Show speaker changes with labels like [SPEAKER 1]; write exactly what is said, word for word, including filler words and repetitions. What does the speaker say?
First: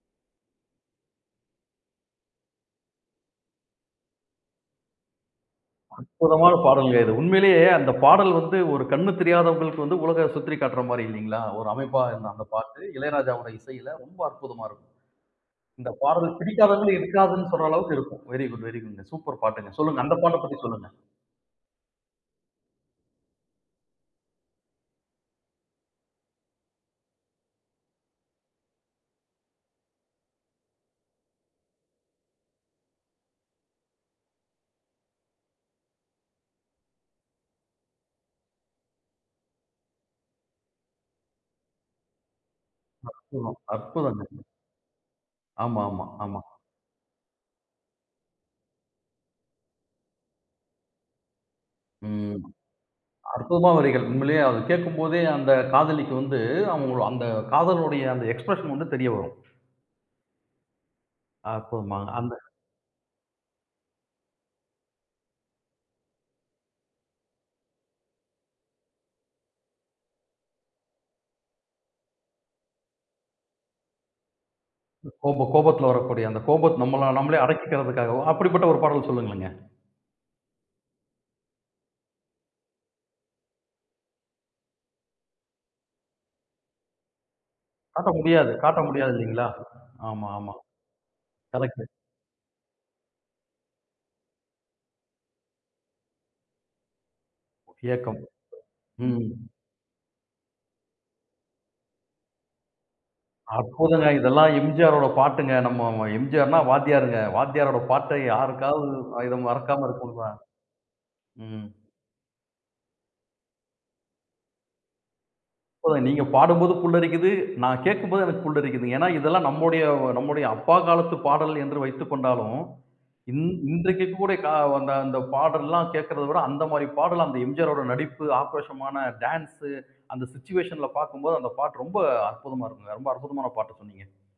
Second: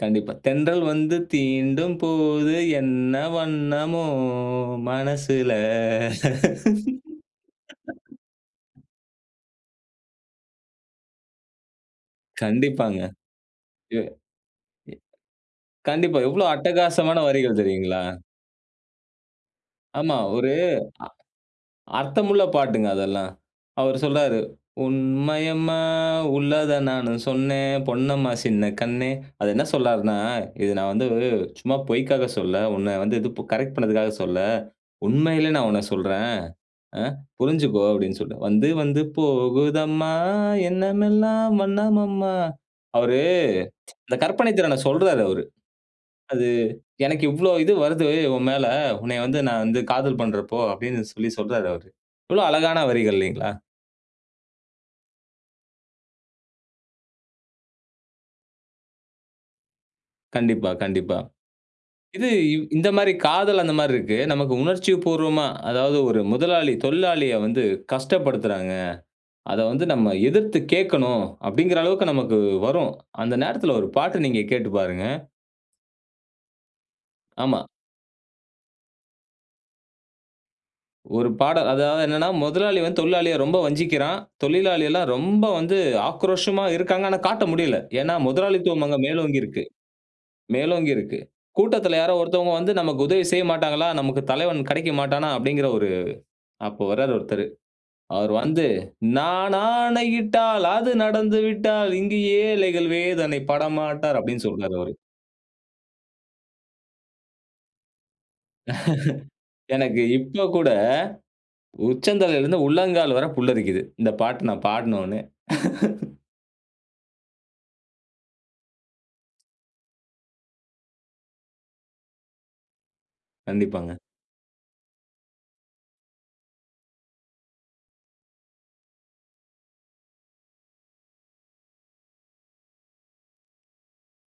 [SPEAKER 1] கண்டிப்பா, தென்றல் வந்து தீண்டும் போது என்ன வண்ணமோ மனசுல.
[SPEAKER 2] அற்புதமான பாடல்ங்க. இது உண்மையிலேயே அந்தப் பாடல் வந்து ஒரு கண்ணு தெரியாதவங்களுக்கு வந்து உலகை சுற்றி காட்டுற மாரி இல்லைங்களா? ஒரு அமைப்பா அந்தப் பாட்டு,
[SPEAKER 1] கண்டிப்பாங்க.
[SPEAKER 2] இளையராஜாவோட இசையில
[SPEAKER 1] எ
[SPEAKER 2] ரொம்ப அற்புதமா இருக்கும்.
[SPEAKER 1] எ
[SPEAKER 2] இந்தப்
[SPEAKER 1] கண்டிப்பா,
[SPEAKER 2] பாடல்
[SPEAKER 1] எவ்வளோ
[SPEAKER 2] பிடிக்காதவங்க
[SPEAKER 1] அட்டகாசமான
[SPEAKER 2] இருக்காதுன்னு
[SPEAKER 1] வரிகள்
[SPEAKER 2] சொல்ற அளவுக்கு
[SPEAKER 1] தெரியுங்களா?
[SPEAKER 2] இருக்கும். Very good, very good, super பாட்டுங்க. சொல்லுங்க,
[SPEAKER 1] ஆமா,
[SPEAKER 2] அந்தப் பாட்ட
[SPEAKER 1] ஒரு
[SPEAKER 2] பத்தி சொல்லுங்க.
[SPEAKER 1] அ அர்த்தமுள்ள பாட்டுங்க அதெல்லாம். அவர் சொல்றாரு, உண்மையம்மா உள்ளத நானு சொன்னேன். பொன்னம்மா சின்னக் கண்ணே. அது என்ன சொல்லார்னா இத நான் வந்து சும்மா பொய்க்காக சொல்லல. உன்ன வந்து இது ப் கரெக்ட் பண்றதுக்காக சொல்லல. உண்மையிலே நான் உன்னச் சொல்றேன். அ, புரிஞ்சுக்கோ! அப்படின்னு சொல்ட்டு. வந்து வந்து போகுதம்மா என்னமெல்லாம் வண்ணமம்மா. அவரு
[SPEAKER 2] அற்புதம்!
[SPEAKER 1] அந்தக்
[SPEAKER 2] அற்புதம்ங்க.
[SPEAKER 1] கற்பனை திறன சொல்றாரு அவரு.
[SPEAKER 2] ஆமா, ஆமா. ஆமா.
[SPEAKER 1] அது எனக்கு இவ்வளோ இது வருது உன் மேல. உன்னை வந்து நான் வந்து காதல் பண்றப்போ, அப்படின்னு சொல்லிச் சொல்றாரு அவரு.
[SPEAKER 2] ம்.
[SPEAKER 1] எவ்வளவு அழகான வரிகள் இல்லைங்களா?
[SPEAKER 2] அற்புதமான வரிகள். உண்மையிலேயே அத கேட்கும்போதே அந்தக் காதலிக்கு வந்து, அவக அந்தக் காதலோட அந்த எக்ஸ்ப்ரெஷன் வந்து தெரிய வரும்.
[SPEAKER 1] கண்டிப்பா, கண்டிப்பா.
[SPEAKER 2] அற்புதமா
[SPEAKER 1] இது
[SPEAKER 2] அந்த
[SPEAKER 1] இந்த மாரி காதல் அந்த மாரி இருக்கு. நமக்கு உணர்ச்சிபூர்வமா, அதாவது ஒரு முதலாளி தொழிலாளிய வந்து கஷ்டப்படுத்துறாங்க. அதை வந்து நம்ம எதிர்த்துக் கேக்கணும், அப்படிங்கிற அளவுக்கு நமக்கு வரும். அந்த நேரத்துல ஒரு பாட்டு நீங்கக் கேட்டுப் பாருங்க.
[SPEAKER 2] கோப கோபத்துல வரக்கூடிய அந்தப் கோபத்தை நம்மள நம்மளே
[SPEAKER 1] ஆமா.
[SPEAKER 2] அடக்கிக்கறதுக்காக, அப்படிப்பட்ட ஒரு பாடல் சொல்லுங்களேங்க.
[SPEAKER 1] ஒரு பாடல். அதாவது என்னன்னா, முதலாளி வந்து தொழிலாளிய ரொம்ப வஞ்சிக்கிறான். தொழிலாளியெல்லாம் ரொம்ப வந்து ஆக்ரோஷமா இருக்காங்க. ஆனா காட்ட முடியல.
[SPEAKER 2] காட்ட
[SPEAKER 1] ஏன்னா
[SPEAKER 2] முடியாது காட்ட
[SPEAKER 1] முதலாளித்துவம் அங்க
[SPEAKER 2] முடியாது
[SPEAKER 1] மேலோங்கி
[SPEAKER 2] இல்லைங்களா?
[SPEAKER 1] இருக்கு.
[SPEAKER 2] ஆமா, ஆமா.
[SPEAKER 1] மேலோங்கி இருக்கு.
[SPEAKER 2] கரெக்ட்.
[SPEAKER 1] கூட்டத்துல யாரோ ஒருத்தவங்க வந்து நமக்கு உதவி செய்யமாட்டாங்களா! நமக்குத் தலைவன் கிடைக்க மாட்டானா! அப்படிங்கிற ஒரு அப்ப வர்றாரு ஒருத்தரு.
[SPEAKER 2] ஒ ஏக்கம்.
[SPEAKER 1] அவர் வந்து,
[SPEAKER 2] ம்.
[SPEAKER 1] "நான் ஆணையிட்டால் அது நடந்து விட்டால் இங்கு ஏழைகள் வேதனை
[SPEAKER 2] அற்புதங்க!
[SPEAKER 1] படமாட்டார்" அப்படின்னு
[SPEAKER 2] இதெல்லாம்
[SPEAKER 1] சொல்றாரு அவரு.
[SPEAKER 2] எம்.ஜி.ஆர் ஓட பாட்டுங்க. நம்ம எம்.ஜி.ஆர்ன்னா வாத்தியாருங்க. வாத்தியாரோட பாட்டை யாருக்காவது இத மறக்காம
[SPEAKER 1] எனக்கு
[SPEAKER 2] இருக்க முடியுமா?
[SPEAKER 1] இப்ப கூட,
[SPEAKER 2] ம்.
[SPEAKER 1] உச்சந்தலைல இருந்து உள்ளங்கால் வரை புல்லரிக்குது. இந்தப் பாட்டு நான் பாடுனோன்னே.
[SPEAKER 2] நீங்கப் பாடும்போது புல்லரிக்குது. நான் கேட்கும்போது எனக்குப் புல்லரிக்குது. ஏன்னா இதெல்லாம் நம்முடைய நம்முடைய அப்பா காலத்து பாடல் என்று வைத்துக்கொண்டாலும், இன்
[SPEAKER 1] கண்டிப்பாங்க.
[SPEAKER 2] இன்றைக்கு கூட அந்தப் பாடல்லாம் கேட்கிறத விட, அந்த மாதிரி பாடல் அந்த எம்.ஜி.ஆர் ஓட நடிப்பு, ஆக்ரோஷமான டான்ஸ், அந்த சுவிச்சுவேஷன்ல பார்க்கும் போது அந்தப் பாட்டு ரொம்ப அற்புதமா இருக்குங்க. ரொம்ப அற்புதமான பாட்ட சொன்னீங்க.